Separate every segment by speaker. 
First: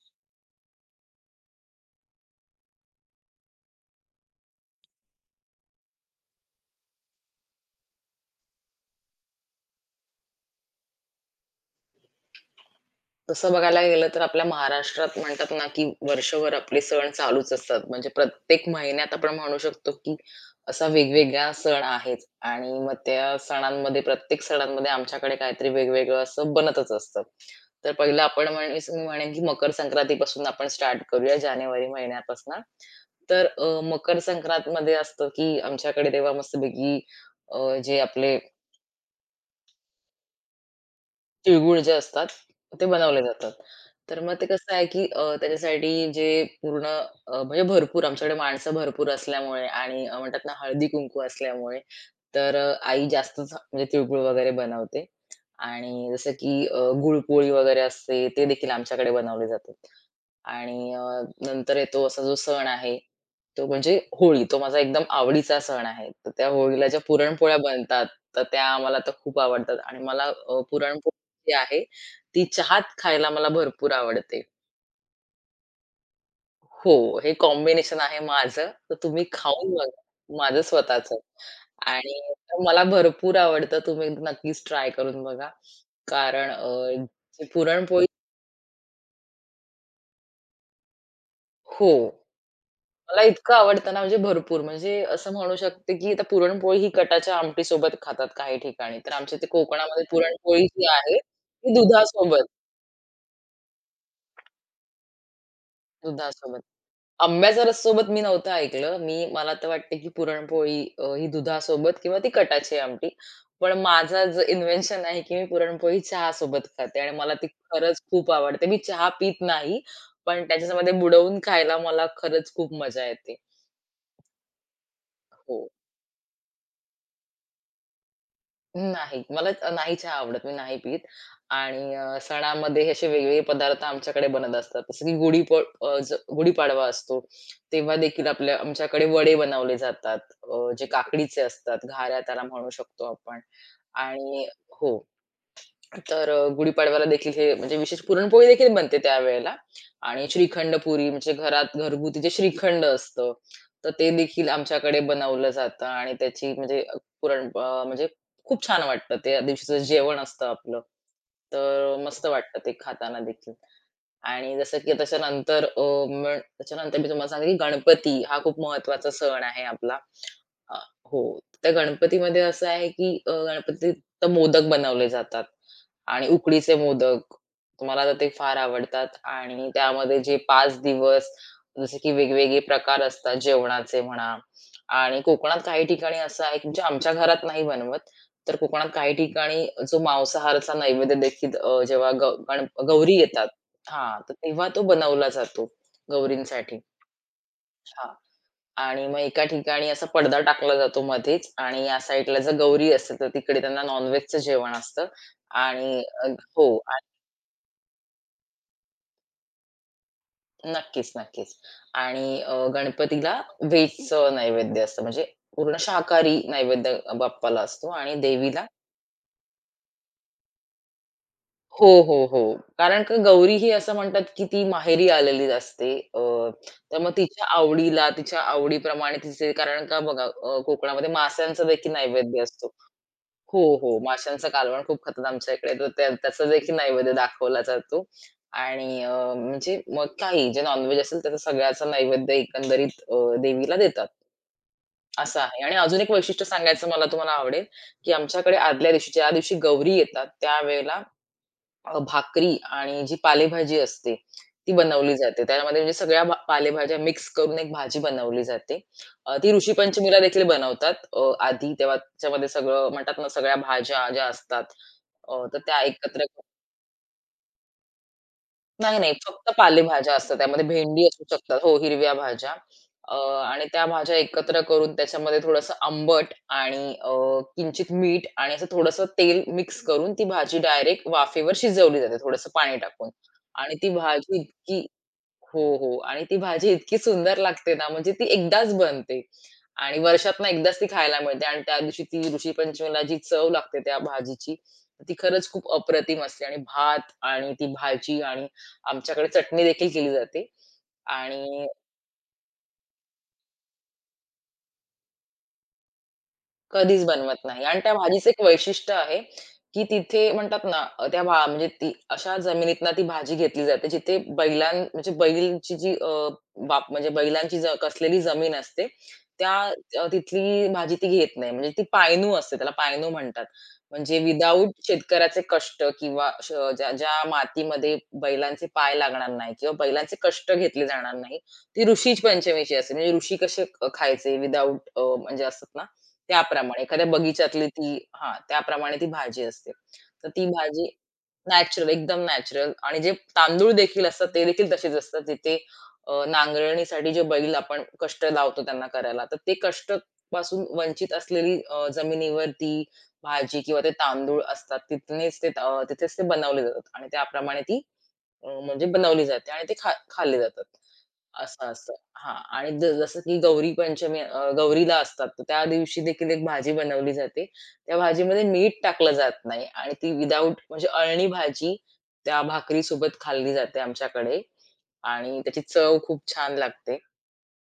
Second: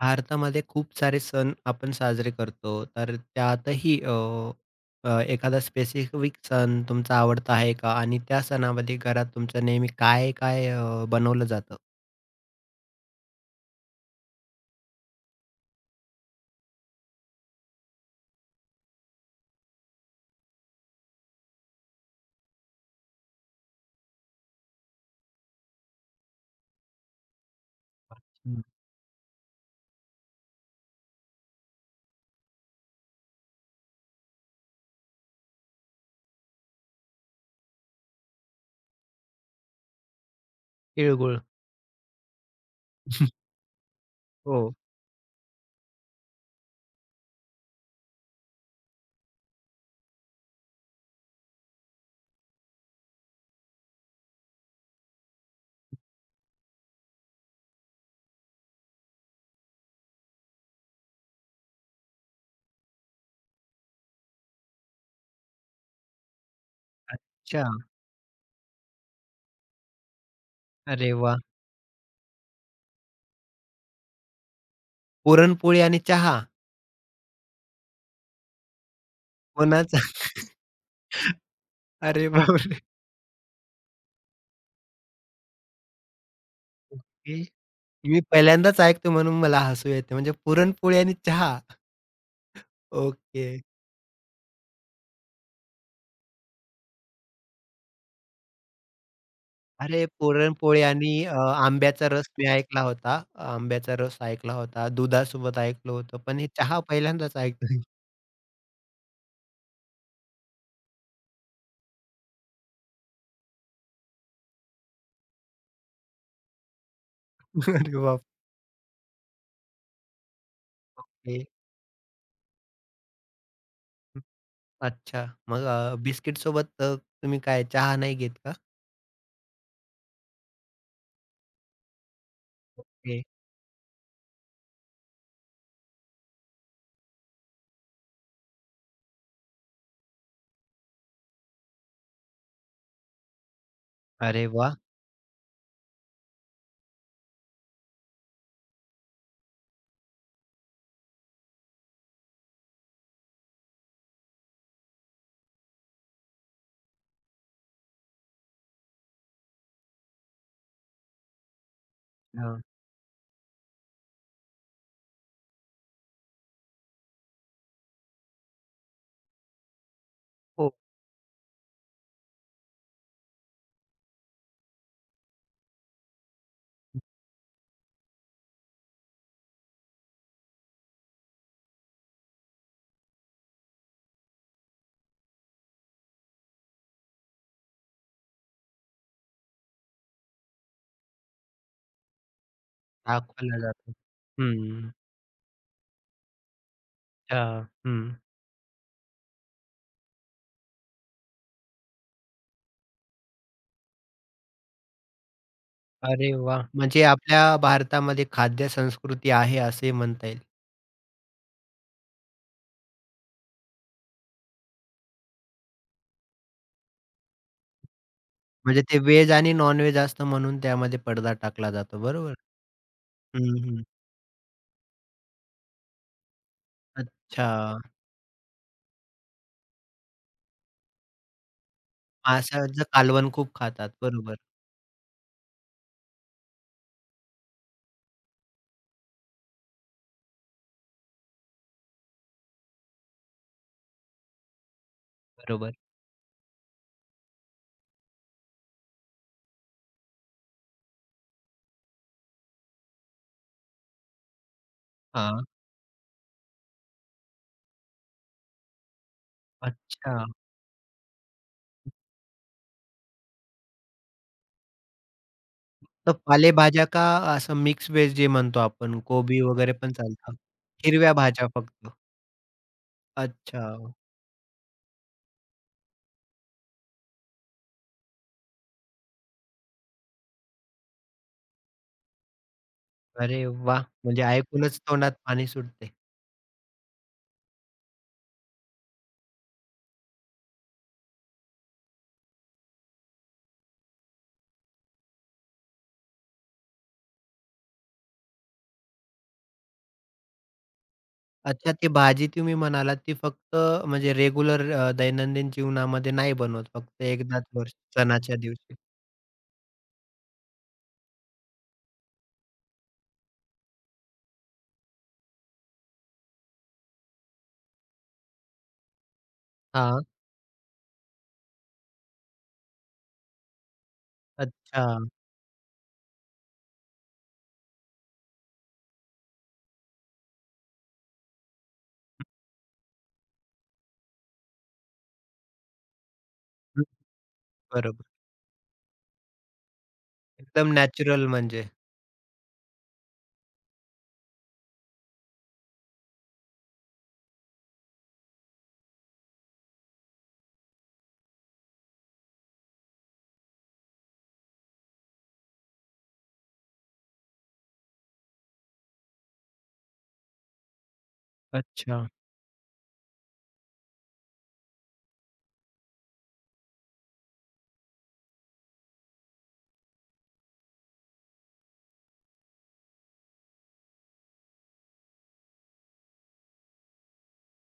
Speaker 1: भारतामध्ये खूप सारे सण आपण साजरे करतो. तर त्यातही अ, अ, एखादा स्पेसिफिक सण तुमचा आवडता आहे का? आणि त्या सणामध्ये घरात तुमच्या नेहमी काय-काय बनवलं जातं?
Speaker 2: तसं बघायला गेलं तर आपल्या महाराष्ट्रात म्हणतात ना, की वर्षभर आपले सण चालूच असतात. म्हणजे प्रत्येक महिन्यात आपण म्हणू शकतो, की असा वेगवेगळा सण आहेच आणि मग त्या सणांमध्ये प्रत्येक सणांमध्ये आमच्याकडे काहीतरी वेगवेगळं असं बनतच असतं. तर पहिलं आपण
Speaker 1: हं,
Speaker 2: म्हणेस मी म्हणेन, की मकर संक्रांतीपासून आपण स्टार्ट करूया जानेवारी महिन्यापासनं. तर मकर संक्रांतमध्ये असतं, की आमच्याकडे तेव्हा मस्तपैकी अ, जे आपले
Speaker 1: तिळगुळ.
Speaker 2: तिळगुळ जे असतात, ते बनवले जातात. तर मग ते कसं
Speaker 1: हो,
Speaker 2: आहे, की त्याच्यासाठी जे पूर्ण म्हणजे भरपूर आमच्याकडे माणसं भरपूर असल्यामुळे आणि म्हणतात ना हळदी-कुंकू असल्यामुळे, तर आई जास्तच म्हणजे तिळगुळ वगैरे बनवते आणि जसं की गुळपोळी वगैरे असते, ते देखील आमच्याकडे बनवले जाते. आणि नंतर येतो असा जो सण आहे, तो म्हणजे होळी. तो माझा एकदम आवडीचा सण आहे. तर त्या होळीला ज्या पुरणपोळ्या
Speaker 1: अच्छा.
Speaker 2: बनतात, तर त्या मला तर खूप आवडतात आणि मला
Speaker 1: अरे
Speaker 2: पुरणपोळी
Speaker 1: वाह!
Speaker 2: जी आहे, ती चहात खायला मला भरपूर आवडते.
Speaker 1: पुरणपोळी आणि चहा
Speaker 2: हो, हे कॉम्बिनेशन आहे माझं. तर तुम्ही खाऊन
Speaker 1: कोणाचा?
Speaker 2: बघा. माझं स्वतःचं
Speaker 1: अरे
Speaker 2: आणि
Speaker 1: बापरे!
Speaker 2: मला भरपूर आवडतं. तुम्ही नक्कीच ट्राय करून बघा. कारण
Speaker 1: ओके.
Speaker 2: जी पुरणपोळी
Speaker 1: मी पहिल्यांदाच ऐकतो म्हणून मला हसू येते. म्हणजे पुरणपोळी आणि चहा.
Speaker 2: हो. मला
Speaker 1: ओके.
Speaker 2: इतकं आवडतं ना, म्हणजे भरपूर. म्हणजे असं म्हणू शकते, की आता पुरणपोळी ही कटाच्या आमटीसोबत खातात काही ठिकाणी. तर आमच्या इथे कोकणामध्ये
Speaker 1: अरे,
Speaker 2: पुरणपोळी
Speaker 1: पुरणपोळी
Speaker 2: जी
Speaker 1: आणि
Speaker 2: आहे,
Speaker 1: अ,
Speaker 2: ती
Speaker 1: आंब्याचा रस
Speaker 2: दुधासोबत
Speaker 1: मी ऐकला होता. आंब्याचा रस ऐकला होता. दुधासोबत ऐकलं होतं. पण हे
Speaker 2: दुधासोबत.
Speaker 1: चहा पहिल्यांदाच
Speaker 2: आंब्याच्या
Speaker 1: ऐकतोय.
Speaker 2: रससोबत मी नव्हतं ऐकलं. मी मला तर वाटते, की पुरणपोळी ही दुधासोबत किंवा ती कटाची आमटी. पण माझं जे इन्व्हेन्शन आहे, की मी पुरणपोळी चहासोबत खाते आणि मला ती
Speaker 1: अरे
Speaker 2: खरंच
Speaker 1: बाप!
Speaker 2: खूप आवडते. मी चहा पीत नाही, पण त्याच्यामध्ये
Speaker 1: ओके.
Speaker 2: बुडवून खायला मला खरंच खूप मजा येते.
Speaker 1: अच्छा. मग
Speaker 2: हो.
Speaker 1: अ, बिस्किटसोबत अ, तुम्ही काय चहा नाही घेत का?
Speaker 2: नाही. मला त- नाही चहा आवडत. मी नाही पीत आणि सणामध्ये हे असे
Speaker 1: ओके.
Speaker 2: वेगवेगळे पदार्थ आमच्याकडे बनत असतात. जसं की गुढी प अ, ज गुढीपाडवा असतो, तेव्हा देखील आपल्या आमच्याकडे वडे बनवले जातात. जे काकडीचे असतात, घाऱ्या त्याला म्हणू शकतो आपण आणि
Speaker 1: अरे वाह!
Speaker 2: हो. तर गुढीपाडव्याला देखील हे म्हणजे विशेष पुरणपोळी देखील बनते त्यावेळेला आणि श्रीखंड पुरी म्हणजे घरात घरगुती जे श्रीखंड असतं, तर ते देखील आमच्याकडे बनवलं जातं आणि त्याची म्हणजे पुरण म्हणजे खूप छान वाटतं. त्या दिवशीचं जेवण असतं आपलं, तर मस्त वाटतं
Speaker 1: हां.
Speaker 2: ते खाताना देखील. आणि जसं की त्याच्यानंतर अ, मग त्याच्यानंतर मी तुम्हाला सांगेन की गणपती हा खूप महत्त्वाचा सण आहे आपला.
Speaker 1: हो,
Speaker 2: अ, हो. त्या गणपतीमध्ये असं आहे की गणपतीत तर मोदक बनवले जातात आणि उकडीचे मोदक. मला तर ते फार आवडतात आणि त्यामध्ये जे 5 दिवस जसे की वेगवेगळे प्रकार असतात जेवणाचे म्हणा आणि कोकणात काही ठिकाणी असं आहे, की म्हणजे आमच्या घरात नाही बनवत. तर कोकणात काही ठिकाणी जो मांसाहाराचा नैवेद्य देखील जेव्हा ग गण गौरी येतात
Speaker 1: दाखवला जातो.
Speaker 2: हां, तर तेव्हा तो
Speaker 1: हं.
Speaker 2: बनवला जातो गौरींसाठी.
Speaker 1: अच्छा. हं.
Speaker 2: हां. आणि मग एका ठिकाणी असा पडदा टाकला जातो मध्येच आणि या साइडला जर गौरी असते, तर तिकडे त्यांना नॉन जेवण असतं आणि
Speaker 1: अरे वाह!
Speaker 2: हो
Speaker 1: म्हणजे आपल्या भारतामध्ये खाद्य संस्कृती आहे असे म्हणता येईल.
Speaker 2: आणि नक्कीच, नक्कीच. आणि गणपतीला व्हेजचं नैवेद्य असतं, म्हणजे पूर्ण शाकाहारी नैवेद्य बाप्पाला असतो आणि देवीला
Speaker 1: म्हणजे ते व्हेज आणि नॉन-व्हेज असतं म्हणून त्यामध्ये पडदा टाकला
Speaker 2: हो,
Speaker 1: जातो.
Speaker 2: हो,
Speaker 1: बरोबर?
Speaker 2: हो. कारण का
Speaker 1: हं,
Speaker 2: गौरी ही
Speaker 1: हं.
Speaker 2: असं म्हणतात, की ती माहेरी आलेली असते. त्यामुळे तिच्या
Speaker 1: अच्छा.
Speaker 2: आवडीला, तिच्या आवडीप्रमाणे तिचे कारण का बघा कोकणामध्ये माशांचा देखील नैवेद्य असतो.
Speaker 1: माशाचं कालवण खूप
Speaker 2: हो,
Speaker 1: खातात.
Speaker 2: हो.
Speaker 1: बरोबर,
Speaker 2: माशांचं कालवण खूप खातात आमच्या इकडे. तर त्या त्याचा देखील नैवेद्य दाखवला जातो आणि म्हणजे मग काही जे नॉन-व्हेज असेल त्याचा सगळ्याचा नैवेद्य एकंदरीत देवीला देतात. असं आहे आणि
Speaker 1: बरोबर.
Speaker 2: अजून एक वैशिष्ट्य सांगायचं मला तुम्हाला आवडेल, की आमच्याकडे आदल्या दिवशी, ज्या दिवशी गौरी येतात त्यावेळेला भाकरी आणि जी पालेभाजी असते, ती बनवली जाते.
Speaker 1: हां.
Speaker 2: त्यामध्ये म्हणजे सगळ्या पालेभाज्या मिक्स करून एक भाजी बनवली जाते. ती ऋषी
Speaker 1: अच्छा.
Speaker 2: पंचमीला देखील बनवतात. आधी तेव्हा त्याच्यामध्ये सगळं म्हणतात ना, सगळ्या भाज्या ज्या असतात, तर त्या
Speaker 1: तर
Speaker 2: एकत्र
Speaker 1: पालेभाज्या का असं मिक्स व्हेज जे म्हणतो
Speaker 2: नाही,
Speaker 1: आपण
Speaker 2: नाही.
Speaker 1: कोबी
Speaker 2: फक्त
Speaker 1: वगैरे पण
Speaker 2: पालेभाज्या
Speaker 1: चालतं?
Speaker 2: असतात त्यामध्ये भेंडी
Speaker 1: हिरव्या
Speaker 2: असू
Speaker 1: भाज्या
Speaker 2: शकतात हो,
Speaker 1: फक्त.
Speaker 2: हिरव्या भाज्या. अ,
Speaker 1: अच्छा.
Speaker 2: आणि त्या भाज्या एकत्र करून त्याच्यामध्ये थोडंसं आंबट आणि किंचित मीठ आणि असं थोडंसं तेल मिक्स करून ती भाजी डायरेक्ट वाफेवर शिजवली जाते थोडंसं पाणी टाकून
Speaker 1: अरे
Speaker 2: आणि
Speaker 1: वाह!
Speaker 2: ती
Speaker 1: म्हणजे
Speaker 2: भाजी
Speaker 1: ऐकूनच
Speaker 2: इतकी
Speaker 1: तोंडात पाणी
Speaker 2: हो,
Speaker 1: सुटते.
Speaker 2: हो. आणि ती भाजी इतकी सुंदर लागते ना, म्हणजे ती एकदाच बनते आणि वर्षातनं एकदाच ती खायला मिळते आणि त्या दिवशी ती ऋषीपंचमीला जी चव लागते त्या भाजीची, ती खरंच खूप अप्रतिम असते आणि भात आणि ती भाजी आणि आमच्याकडे चटणी देखील केली जाते आणि
Speaker 1: अच्छा, ती भाजी तुम्ही म्हणालात ती फक्त म्हणजे रेग्युलर दैनंदिन जीवनामध्ये नाही बनवत.
Speaker 2: कधीच
Speaker 1: फक्त
Speaker 2: बनवत
Speaker 1: एकदाच
Speaker 2: नाही
Speaker 1: वर्ष
Speaker 2: आणि त्या भाजीचं
Speaker 1: सणाच्या
Speaker 2: एक
Speaker 1: दिवशी.
Speaker 2: वैशिष्ट्य आहे, की तिथे म्हणतात ना त्या म्हणजे ती अशा जमिनीतनं ती भाजी घेतली जाते जिथे बैलां म्हणजे बैलची जी बाप म्हणजे बैलांची ज कसलेली जमीन असते, त्या
Speaker 1: हां.
Speaker 2: तिथली भाजी ती घेत नाही. म्हणजे ती पायनू असते, त्याला पायनू म्हणतात. म्हणजे विदाऊट
Speaker 1: अच्छा.
Speaker 2: शेतकऱ्याचे कष्ट किंवा श ज्या ज्या मातीमध्ये बैलांचे पाय लागणार नाही किंवा बैलांचे कष्ट घेतले जाणार नाही, ती ऋषी पंचमीची असते. म्हणजे ऋषी कसे खायचे विदाऊट म्हणजे असतात ना, त्याप्रमाणे
Speaker 1: हं,
Speaker 2: एखाद्या बगीच्यातली ती
Speaker 1: बरोबर.
Speaker 2: हां, त्याप्रमाणे ती भाजी असते. तर ती
Speaker 1: एकदम
Speaker 2: भाजी
Speaker 1: नॅचरल म्हणजे.
Speaker 2: नॅचरल, एकदम नॅचरल आणि जे तांदूळ देखील असतात ते देखील तसेच असतात. तिथे नांगरणीसाठी जे बैल आपण कष्ट लावतो त्यांना करायला, तर ते कष्ट पासून वंचित असलेली जमिनीवर ती भाजी किंवा ते तांदूळ असतात. तिथनेच ते तिथेच ते बनवले जातात आणि त्याप्रमाणे ती म्हणजे बनवली जाते आणि ते खा खाल्ले जातात. असं, असं.
Speaker 1: अच्छा.
Speaker 2: हां आणि ज जसं की गौरीला असतात, तर त्या दिवशी देखील एक भाजी बनवली जाते. त्या भाजीमध्ये मीठ टाकलं जात नाही आणि ती विदाऊट म्हणजे अळणी भाजी त्या भाकरीसोबत खाल्ली जाते आमच्याकडे आणि त्याची चव खूप छान लागते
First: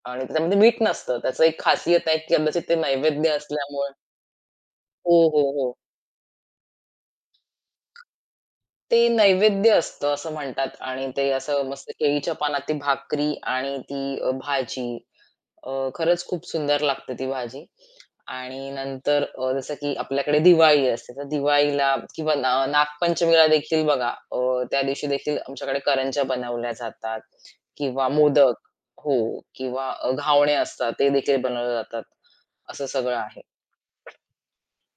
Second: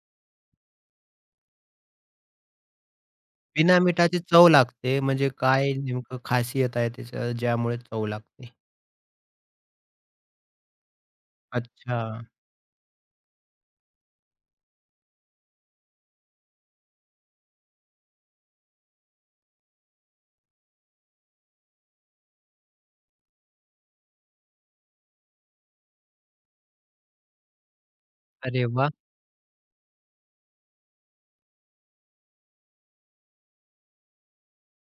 Speaker 2: आणि त्याच्यामध्ये मीठ नसतं. त्याचं एक खासियत आहे की कदाचित ते नैवेद्य
Speaker 1: बिना
Speaker 2: असल्यामुळे
Speaker 1: मिठाची चव लागते,
Speaker 2: हो,
Speaker 1: म्हणजे
Speaker 2: हो,
Speaker 1: काय
Speaker 2: हो.
Speaker 1: नेमकं खासियत आहे त्याच्या ज्यामुळे चव लागते?
Speaker 2: ते नैवेद्य असतं असं म्हणतात आणि ते असं मस्त
Speaker 1: अच्छा.
Speaker 2: केळीच्या पानात ती भाकरी आणि ती भाजी खरंच खूप सुंदर लागते ती भाजी. आणि नंतर जसं की आपल्याकडे दिवाळी असते, तर दिवाळीला किंवा ना नागपंचमीला देखील बघा त्या दिवशी देखील आमच्याकडे करंज्या बनवल्या जातात किंवा मोदक
Speaker 1: अरे वाह!
Speaker 2: हो किंवा घावणे असतात, ते देखील बनवले जातात. असं सगळं आहे.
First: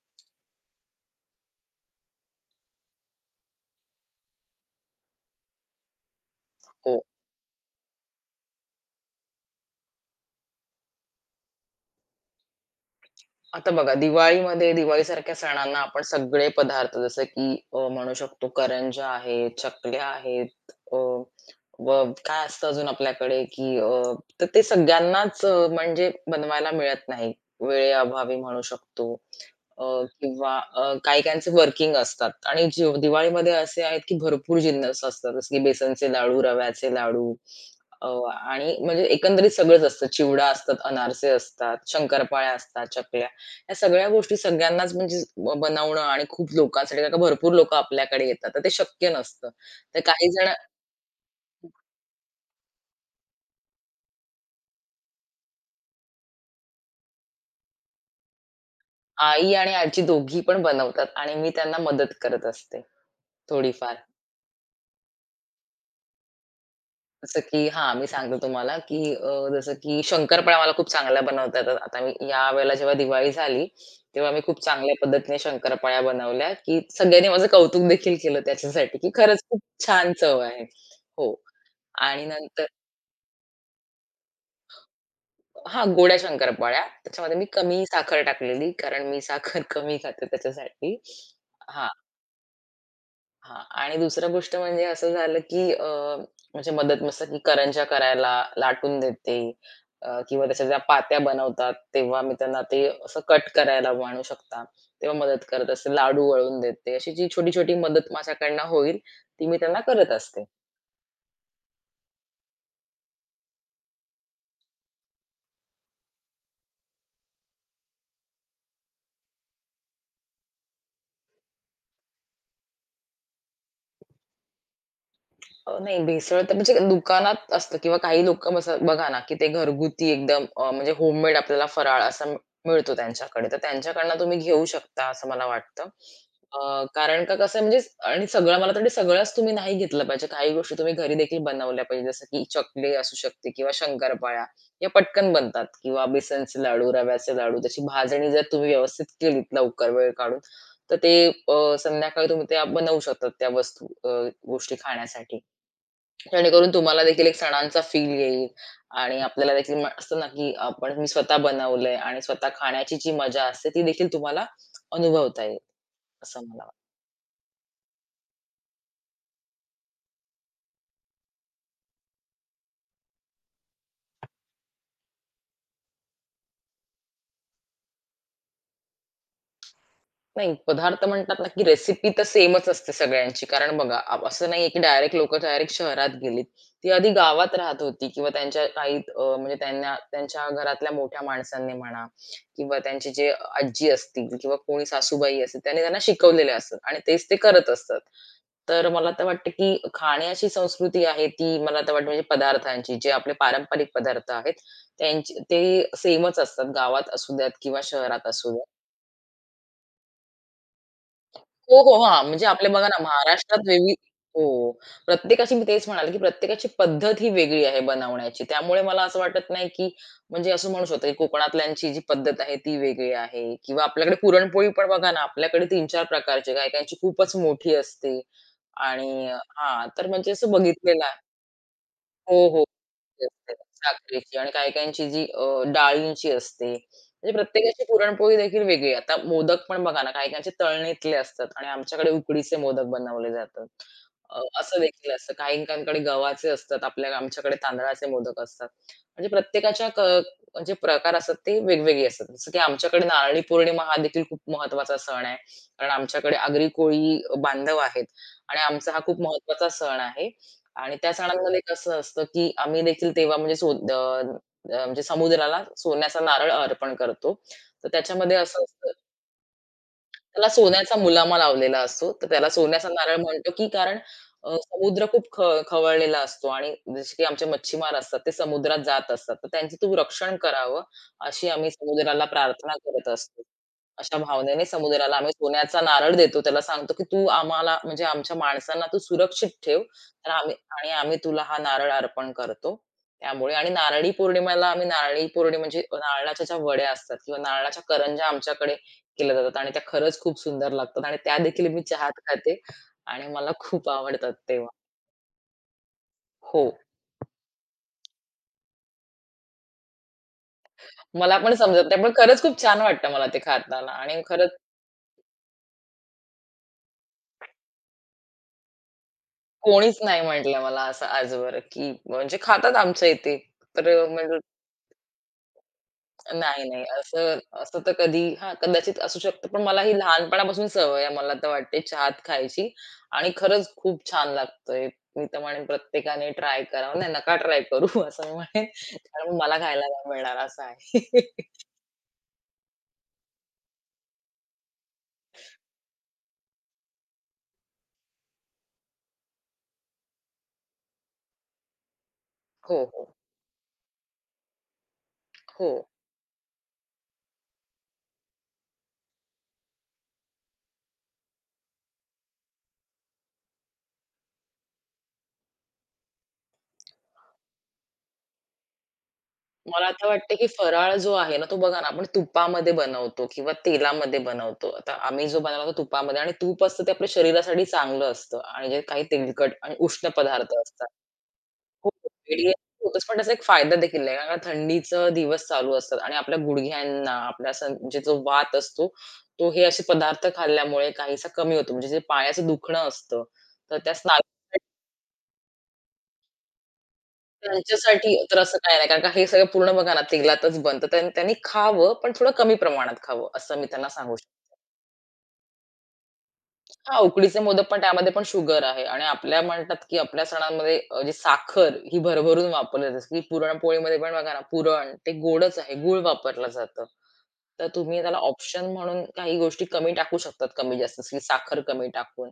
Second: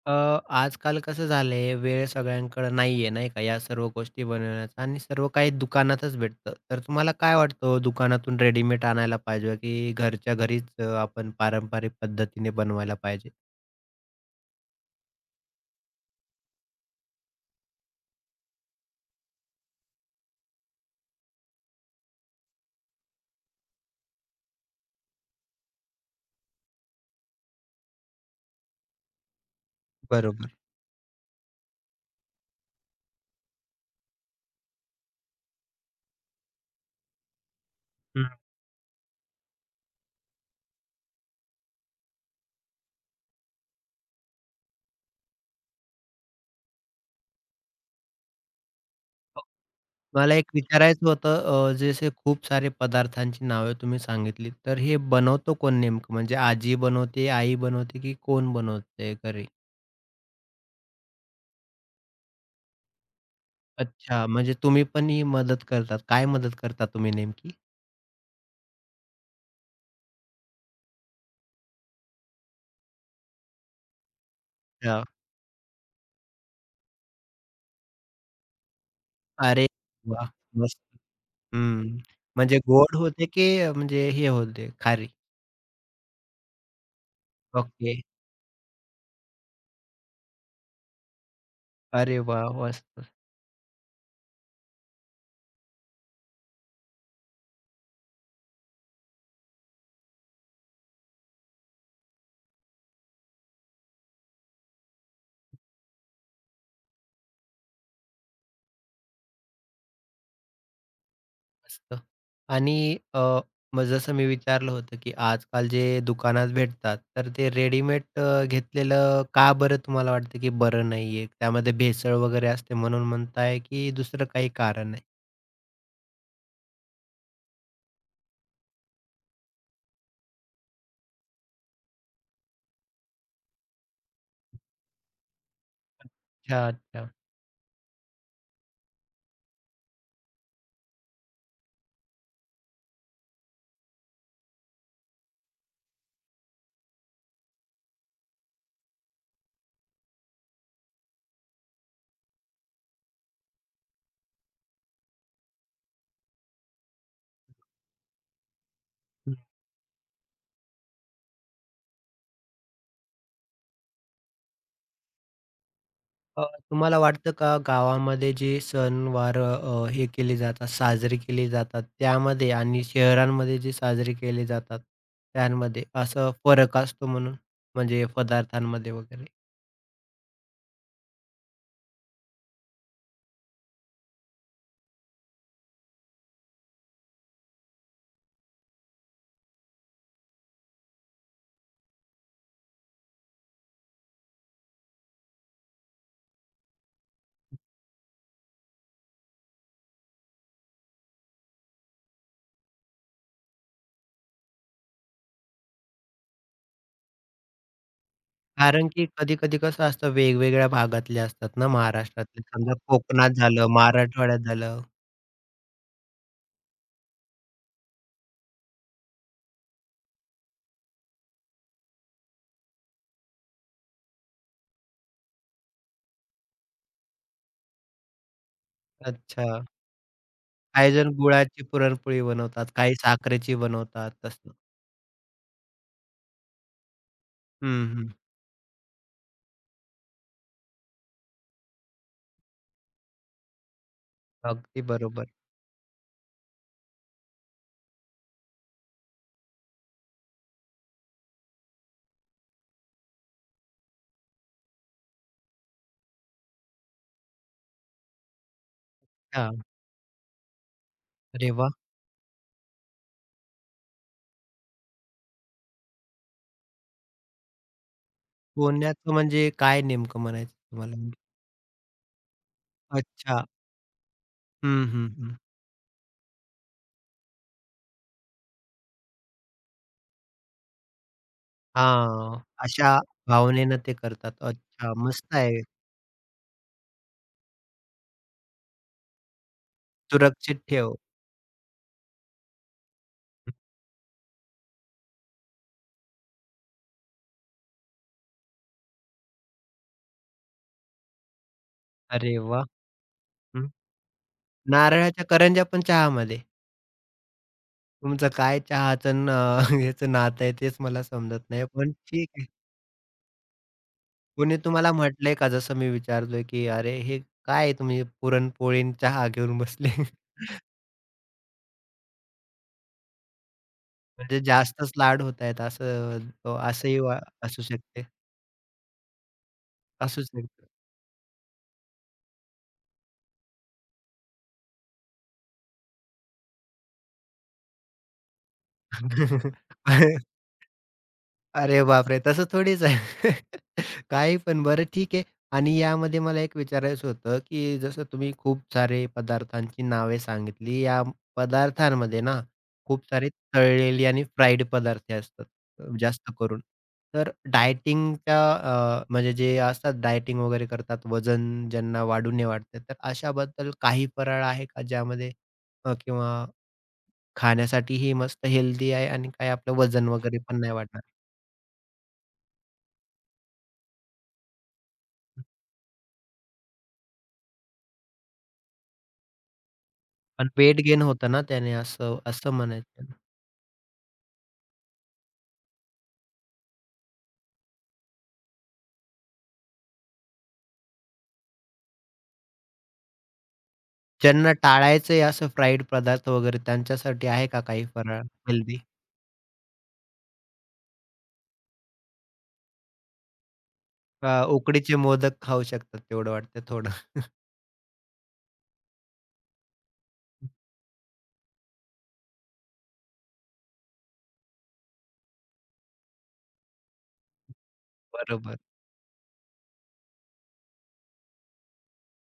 Speaker 1: अ, आजकाल कसं झालंय, वेळ सगळ्यांकडे नाहीये, नाही का, या सर्व गोष्टी बनवण्याचा आणि सर्व काही दुकानातच भेटतं. तर
Speaker 2: हो.
Speaker 1: तुम्हाला काय वाटतं हो, दुकानातून रेडीमेड आणायला पाहिजे की घरच्या घरीच आपण पारंपरिक पद्धतीने बनवायला पाहिजे?
Speaker 2: आता बघा दिवाळीमध्ये दिवाळीसारख्या सणांना आपण सगळे पदार्थ जसं की म्हणू शकतो करंज्या आहेत, चकल्या आहेत व काय असतं अजून आपल्याकडे की तर ते सगळ्यांनाच म्हणजे बनवायला मिळत नाही. वेळेअभावी म्हणू शकतो अ,
Speaker 1: बरोबर.
Speaker 2: किंवा काही-काहींचे वर्किंग असतात आणि जी दिवाळीमध्ये असे आहेत की भरपूर जिन्नस असतात. जसं की बेसनचे लाडू, रव्याचे लाडू अ, आणि म्हणजे एकंदरीत सगळंच असतं. चिवडा असतात, अनारसे असतात, शंकरपाळ्या असतात, ह्या सगळ्या गोष्टी सगळ्यांनाच म्हणजे ब बनवणं आणि खूप लोकांसाठी कारण का भरपूर लोकं आपल्याकडे येतात, तर ते शक्य नसतं. तर काही
Speaker 1: मला एक
Speaker 2: जण
Speaker 1: विचारायचं होतं अ, जसे खूप सारे पदार्थांची नावे तुम्ही सांगितलीत, तर हे बनवतो कोण नेमकं? म्हणजे आजी बनवते, आई बनवते, की कोण बनवते घरी?
Speaker 2: आई आणि आजी दोघी पण बनवतात आणि मी त्यांना मदत करत असते थोडीफार.
Speaker 1: अच्छा, म्हणजे तुम्ही पण ही मदत करतात. काय मदत करता तुम्ही
Speaker 2: जसं
Speaker 1: नेमकी?
Speaker 2: की हां, मी सांगते तुम्हाला, की जसं की शंकरपाळ्या मला खूप चांगल्या बनवता येतात. आता मी यावेळेला जेव्हा दिवाळी झाली, तेव्हा मी खूप चांगल्या
Speaker 1: अच्छा.
Speaker 2: पद्धतीने शंकरपाळ्या बनवल्या, की सगळ्यांनी माझं कौतुक देखील केलं त्याच्यासाठी, की खरंच खूप
Speaker 1: अरे
Speaker 2: छान
Speaker 1: वाह!
Speaker 2: चव आहे.
Speaker 1: मस्त.
Speaker 2: हो
Speaker 1: हं.
Speaker 2: आणि
Speaker 1: म्हणजे
Speaker 2: नंतर
Speaker 1: गोड होते, की म्हणजे हे होते, खारी?
Speaker 2: हां, गोड्या शंकरपाळ्या. त्याच्यामध्ये मी कमी
Speaker 1: ओके.
Speaker 2: साखर टाकलेली, कारण मी साखर कमी खाते त्याच्यासाठी. हां,
Speaker 1: अरे वाह! मस्त.
Speaker 2: हां. आणि दुसरं गोष्ट म्हणजे असं झालं, की म्हणजे मदत मस्त की करंज्या करायला लाटून देते किंवा त्याच्या ज्या पात्या बनवतात, तेव्हा मी त्यांना ते असं कट करायला म्हणू शकता, तेव्हा मदत करत असते. लाडू वळून देते. अशी जी छोटी-छोटी मदत माझ्याकडनं होईल, ती मी त्यांना करत असते.
Speaker 1: मस्त. आणि अ, मग जसं मी विचारलं होतं, की आजकाल जे दुकानात भेटतात, तर ते रेडीमेड घेतलेलं का बरं तुम्हाला वाटतं, की बरं नाहीये? त्यामध्ये भेसळ वगैरे असते म्हणून म्हणताय, की दुसरं काही कारण आहे?
Speaker 2: नाही भेसळ तर म्हणजे दुकानात असतं किंवा काही लोकं असं बघा ना, की ते घरगुती एकदम म्हणजे होममेड आपल्याला फराळ असा मिळतो त्यांच्याकडे. तर त्यांच्याकडनं तुम्ही घेऊ शकता असं मला वाटतं.
Speaker 1: अच्छा, अच्छा.
Speaker 2: कारण का कसं आहे म्हणजे आणि सगळं मला तर वाटतं सगळंच तुम्ही नाही घेतलं पाहिजे. काही गोष्टी तुम्ही घरी देखील बनवल्या पाहिजे. जसं की चकली असू शकते किंवा शंकरपाळ्या या पटकन बनतात किंवा बेसनचे लाडू, रव्याचे लाडू त्याची भाजणी जर तुम्ही व्यवस्थित केलीत लवकर वेळ काढून, तर ते संध्याकाळी तुम्ही त्या बनवू शकतात त्या वस्तू गोष्टी खाण्यासाठी. जेणेकरून तुम्हाला देखील एक सणांचा फील येईल आणि
Speaker 1: हं.
Speaker 2: आपल्याला देखील म असतं ना, की आपण मी स्वतः बनवलंय आणि स्वतः खाण्याची जी मजा असते ती देखील तुम्हाला अनुभवता येईल, असं
Speaker 1: अ,
Speaker 2: मला
Speaker 1: तुम्हाला वाटतं का गावामध्ये जे सणवार हे केले जातात, साजरे केले जातात, त्यामध्ये आणि शहरांमध्ये जे साजरे केले जातात, त्यांमध्ये असं फरक असतो म्हणून? म्हणजे पदार्थांमध्ये वगैरे?
Speaker 2: नाही, पदार्थ म्हणतात ना, की रेसिपी तर सेमच असते सगळ्यांची. कारण बघा, आप असं नाहीये, की डायरेक्ट लोकं डायरेक्ट शहरात गेलीत. ती आधी गावात राहत होती किंवा त्यांच्या काही म्हणजे त्यांना त्यांच्या घरातल्या मोठ्या माणसांनी म्हणा किंवा त्यांचे जे आजी असतील किंवा कोणी सासूबाई असतील, त्यांनी त्यांना शिकवलेले असतात आणि तेच ते करत असतात. तर मला तर वाटतं, की खाण्याची संस्कृती आहे ती मला तर वाटतं म्हणजे पदार्थांची, जे आपले पारंपरिक पदार्थ आहेत, त्यांची ते सेमच असतात. गावात असू द्यात किंवा शहरात असू द्यात.
Speaker 1: कारण की कधी-कधी कसं असतं वेगवेगळ्या भागातले असतात ना
Speaker 2: हो, हो. हां,
Speaker 1: महाराष्ट्रातले.
Speaker 2: म्हणजे आपल्या
Speaker 1: समजा
Speaker 2: बघा ना
Speaker 1: कोकणात
Speaker 2: महाराष्ट्रात
Speaker 1: झालं,
Speaker 2: वेगळी
Speaker 1: मराठवाड्यात
Speaker 2: हो.
Speaker 1: झालं.
Speaker 2: प्रत्येकाची मी तेच म्हणाले, की प्रत्येकाची पद्धत ही वेगळी आहे बनवण्याची. त्यामुळे मला असं वाटत नाही, की म्हणजे असं म्हणू शकतो, की कोकणातल्यांची जी पद्धत आहे ती वेगळी आहे किंवा आपल्याकडे पुरणपोळी पण बघा ना, आपल्याकडे 3-4 प्रकारची, काही-काहींची खूपच मोठी असते आणि
Speaker 1: अच्छा.
Speaker 2: हां, तर म्हणजे असं
Speaker 1: काही
Speaker 2: बघितलेलं
Speaker 1: जण
Speaker 2: आहे.
Speaker 1: गुळाची पुरणपोळी
Speaker 2: हो, हो.
Speaker 1: बनवतात, काही
Speaker 2: असते
Speaker 1: साखरेची बनवतात
Speaker 2: साखरेची आणि
Speaker 1: तसं.
Speaker 2: काही-काहींची जी डाळींची असते. म्हणजे प्रत्येकाची
Speaker 1: हं, हं.
Speaker 2: पुरणपोळी देखील वेगळी. आता मोदक पण बघा ना, काही-काहींचे तळणीतले असतात आणि आमच्याकडे उकडीचे मोदक बनवले जातात. असं
Speaker 1: अगदी
Speaker 2: देखील
Speaker 1: बरोबर.
Speaker 2: असतं. काही-काहींकडे गव्हाचे असतात, आपल्या आमच्याकडे तांदळाचे मोदक असतात. म्हणजे प्रत्येकाच्या क म्हणजे प्रकार असतात ते वेगवेगळे असतात. जसं की आमच्याकडे नारळी पौर्णिमा हा देखील खूप महत्त्वाचा सण आहे. कारण आमच्याकडे आगरी कोळी बांधव आहेत आणि आमचा हा खूप
Speaker 1: हां.
Speaker 2: महत्त्वाचा सण आहे. आणि त्या
Speaker 1: अरे
Speaker 2: सणांमध्ये
Speaker 1: वाह!
Speaker 2: कसं असतं, की आम्ही देखील तेव्हा म्हणजे म्हणजे समुद्राला सोन्याचा नारळ अर्पण करतो. तर त्याच्यामध्ये असं असतं,
Speaker 1: पुण्याचं म्हणजे काय नेमकं
Speaker 2: त्याला
Speaker 1: म्हणायचं
Speaker 2: सोन्याचा
Speaker 1: तुम्हाला?
Speaker 2: मुलामा लावलेला असतो. तर त्याला सोन्याचा नारळ
Speaker 1: अच्छा.
Speaker 2: म्हणतो, की कारण
Speaker 1: हं,
Speaker 2: समुद्र
Speaker 1: हं,
Speaker 2: खूप
Speaker 1: हं.
Speaker 2: खवळलेला असतो आणि जसे की आमचे मच्छीमार असतात, ते समुद्रात जात असतात. तर त्यांचं तू रक्षण करावं, अशी आम्ही समुद्राला
Speaker 1: हां.
Speaker 2: प्रार्थना
Speaker 1: अशा
Speaker 2: करत असतो.
Speaker 1: भावनेनं ते
Speaker 2: अशा
Speaker 1: करतात.
Speaker 2: भावनेने
Speaker 1: अच्छा,
Speaker 2: समुद्राला
Speaker 1: मस्त
Speaker 2: आम्ही
Speaker 1: आहे.
Speaker 2: सोन्याचा नारळ देतो. त्याला सांगतो, की "तू आम्हाला म्हणजे आमच्या माणसांना तू सुरक्षित ठेव. तर आम्ही
Speaker 1: सुरक्षित
Speaker 2: आणि
Speaker 1: ठेव.
Speaker 2: आम्ही तुला हा नारळ अर्पण करतो." त्यामुळे आणि नारळी पौर्णिमेला आम्ही नारळी पौर्णिमा म्हणजे नारळाच्या ज्या वड्या असतात किंवा नारळाच्या करंज्या आमच्याकडे केल्या जातात आणि त्या खरंच खूप सुंदर लागतात आणि त्या देखील मी चहात
Speaker 1: अरे
Speaker 2: खाते
Speaker 1: वाह!
Speaker 2: आणि मला
Speaker 1: हं.
Speaker 2: खूप आवडतात तेव्हा.
Speaker 1: नारळाच्या करंज्या पण चहामध्ये?
Speaker 2: हो.
Speaker 1: तुमचं काय चहाचं अन् ह्याचं नातं आहे तेच मला
Speaker 2: मला
Speaker 1: समजत
Speaker 2: पण
Speaker 1: नाही.
Speaker 2: समजत
Speaker 1: पण
Speaker 2: नाही, पण
Speaker 1: ठीक
Speaker 2: खरंच
Speaker 1: आहे.
Speaker 2: खूप छान वाटतं मला ते खाताना आणि खरंच
Speaker 1: कोणी तुम्हाला म्हटलंय का जसं मी विचारतोय, की "अरे हे काय तुम्ही पुरणपोळी अन् चहा घेऊन बसले?"
Speaker 2: कोणीच नाही म्हटलं मला असं आजवर, की म्हणजे खातात आमच्या इथे. तर म्हणजे
Speaker 1: म्हणजे जास्तच लाड होतायत असं.
Speaker 2: नाही, नाही
Speaker 1: असंही वा
Speaker 2: असं
Speaker 1: असू
Speaker 2: असं तर
Speaker 1: शकते,
Speaker 2: कधी हां, कदाचित असू शकतं. पण मला ही
Speaker 1: असू
Speaker 2: लहानपणापासून
Speaker 1: शकतं.
Speaker 2: सवय आहे मला तर वाटते चहात खायची आणि खरंच खूप छान लागतोय. मी तर म्हणेन प्रत्येकाने ट्राय करावं. नाही नका ट्राय करू असं मी म्हणेन. कारण मला खायला नाही मिळणार असं आहे.
Speaker 1: अरे बापरे! तसं थोडीच आहे. काही पण बरं ठीक आहे. आणि यामध्ये मला एक विचारायचं होतं, की जसं तुम्ही खूप सारे पदार्थांची नावे सांगितली. या पदार्थांमध्ये ना,
Speaker 2: हो,
Speaker 1: खूप
Speaker 2: हो.
Speaker 1: सारे तळलेली आणि फ्राईड पदार्थ असतात
Speaker 2: हो.
Speaker 1: जास्त करून. तर डायटिंगच्या म्हणजे जे असतात डायटिंग वगैरे करतात, वजन ज्यांना वाढू नये वाटतं, तर अशाबद्दल काही फराळ आहे का ज्यामध्ये किंवा खाण्यासाठीही मस्त हेल्दी आहे आणि काही आपलं
Speaker 2: मला आता
Speaker 1: वजन
Speaker 2: वाटतं,
Speaker 1: वगैरे
Speaker 2: की
Speaker 1: पण नाही
Speaker 2: फराळ
Speaker 1: वाढणार?
Speaker 2: जो आहे ना, तो बघा ना आपण तुपामध्ये बनवतो किंवा तेलामध्ये बनवतो. आता आम्ही जो बनवला तो तुपामध्ये आणि तूप असतं ते आपल्या शरीरासाठी चांगलं असतं आणि जे काही तेलकट आणि उष्ण
Speaker 1: पण
Speaker 2: पदार्थ
Speaker 1: वेट
Speaker 2: असतात.
Speaker 1: गेन होतं ना त्याने
Speaker 2: हो,
Speaker 1: असं
Speaker 2: वेडी
Speaker 1: असं म्हणायचं
Speaker 2: होतच
Speaker 1: आहे.
Speaker 2: पण त्याचा एक फायदा देखील आहे. कारण थंडीचं दिवस चालू असतात आणि आपल्या गुडघ्यांना, आपल्या असं म्हणजे जो वात असतो, तो हे असे पदार्थ खाल्ल्यामुळे काहीसा कमी होतो. म्हणजे जे पायाचं दुखणं असतं, तर त्या स्नायू
Speaker 1: ज्यांना टाळायचंय असं फ्राईड पदार्थ वगैरे त्यांच्यासाठी आहे का काही
Speaker 2: त्यांच्यासाठी
Speaker 1: फराळ
Speaker 2: तर असं काही
Speaker 1: हेल्दी?
Speaker 2: नाही. कारण का हे सगळं पूर्ण बघा ना तेलातच बनतं. त्यां त्यांनी खावं, पण थोडं कमी प्रमाणात खावं, असं मी त्यांना सांगू
Speaker 1: अ,
Speaker 2: शकते.
Speaker 1: उकडीचे मोदक खाऊ शकतात तेवढं वाटतं थोडं.
Speaker 2: हां, उकडीचे मोदक पण त्यामध्ये पण शुगर आहे आणि आपल्या म्हणतात, की आपल्या सणांमध्ये जी साखर ही भरभरून वापरली जाते, जसं की पुरणपोळीमध्ये पण बघा ना, पुरण ते गोडच आहे, गूळ वापरलं जातं. तर तुम्ही त्याला
Speaker 1: बरोबर.
Speaker 2: ऑप्शन म्हणून काही गोष्टी कमी टाकू शकतात कमी-जास्त, जसं की साखर कमी टाकून.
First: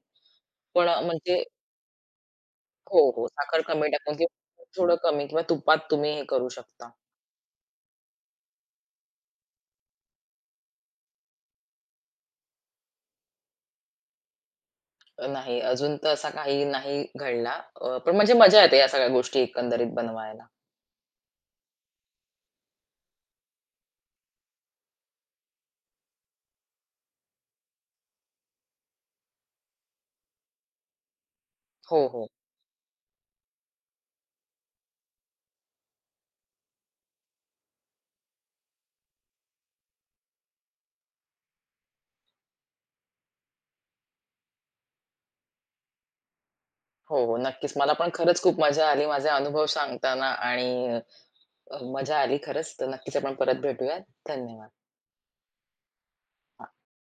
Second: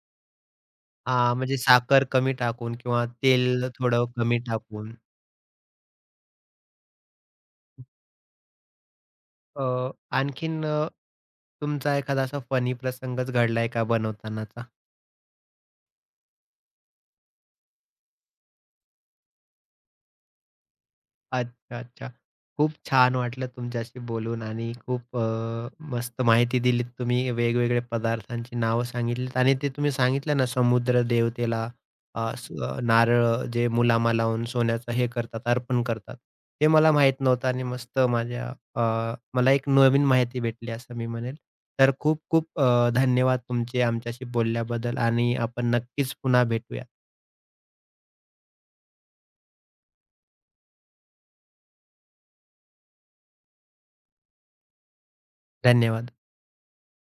Speaker 2: पण
Speaker 1: हां,
Speaker 2: म्हणजे
Speaker 1: म्हणजे साखर कमी टाकून
Speaker 2: हो,
Speaker 1: किंवा
Speaker 2: हो. साखर
Speaker 1: तेल
Speaker 2: कमी
Speaker 1: थोडं
Speaker 2: टाकून
Speaker 1: कमी
Speaker 2: किंवा
Speaker 1: टाकून.
Speaker 2: थोडं कमी किंवा तुपात तुम्ही हे करू शकता.
Speaker 1: अ, आणखीन तुमचा एखादा असा फनी प्रसंगच घडलाय का बनवतानाचा?
Speaker 2: नाही, अजून तर असा काही नाही घडला. पण म्हणजे मजा येते या सगळ्या गोष्टी एकंदरीत बनवायला.
Speaker 1: अच्छा, अच्छा. खूप छान वाटलं तुमच्याशी बोलून आणि खूप मस्त माहिती दिलीत तुम्ही. वेगवेगळ्या पदार्थांची नावं सांगितलीत आणि ते तुम्ही सांगितलं ना समुद्र देवतेला
Speaker 2: हो, हो.
Speaker 1: नारळ जे मुलामा लावून सोन्याचं हे करतात, अर्पण करतात. ते मला माहीत नव्हतं आणि मस्त माझ्या. मला एक नवीन माहिती भेटली असं मी म्हणेल. तर खूप खूप धन्यवाद तुमचे आमच्याशी बोलल्याबद्दल आणि आपण नक्कीच पुन्हा भेटूया.
Speaker 2: हो, हो. नक्कीच. मला पण खरंच खूप मजा आली माझे अनुभव सांगताना आणि मजा आली खरंच. तर नक्कीच आपण परत भेटूयात. धन्यवाद. हां.
Speaker 1: धन्यवाद.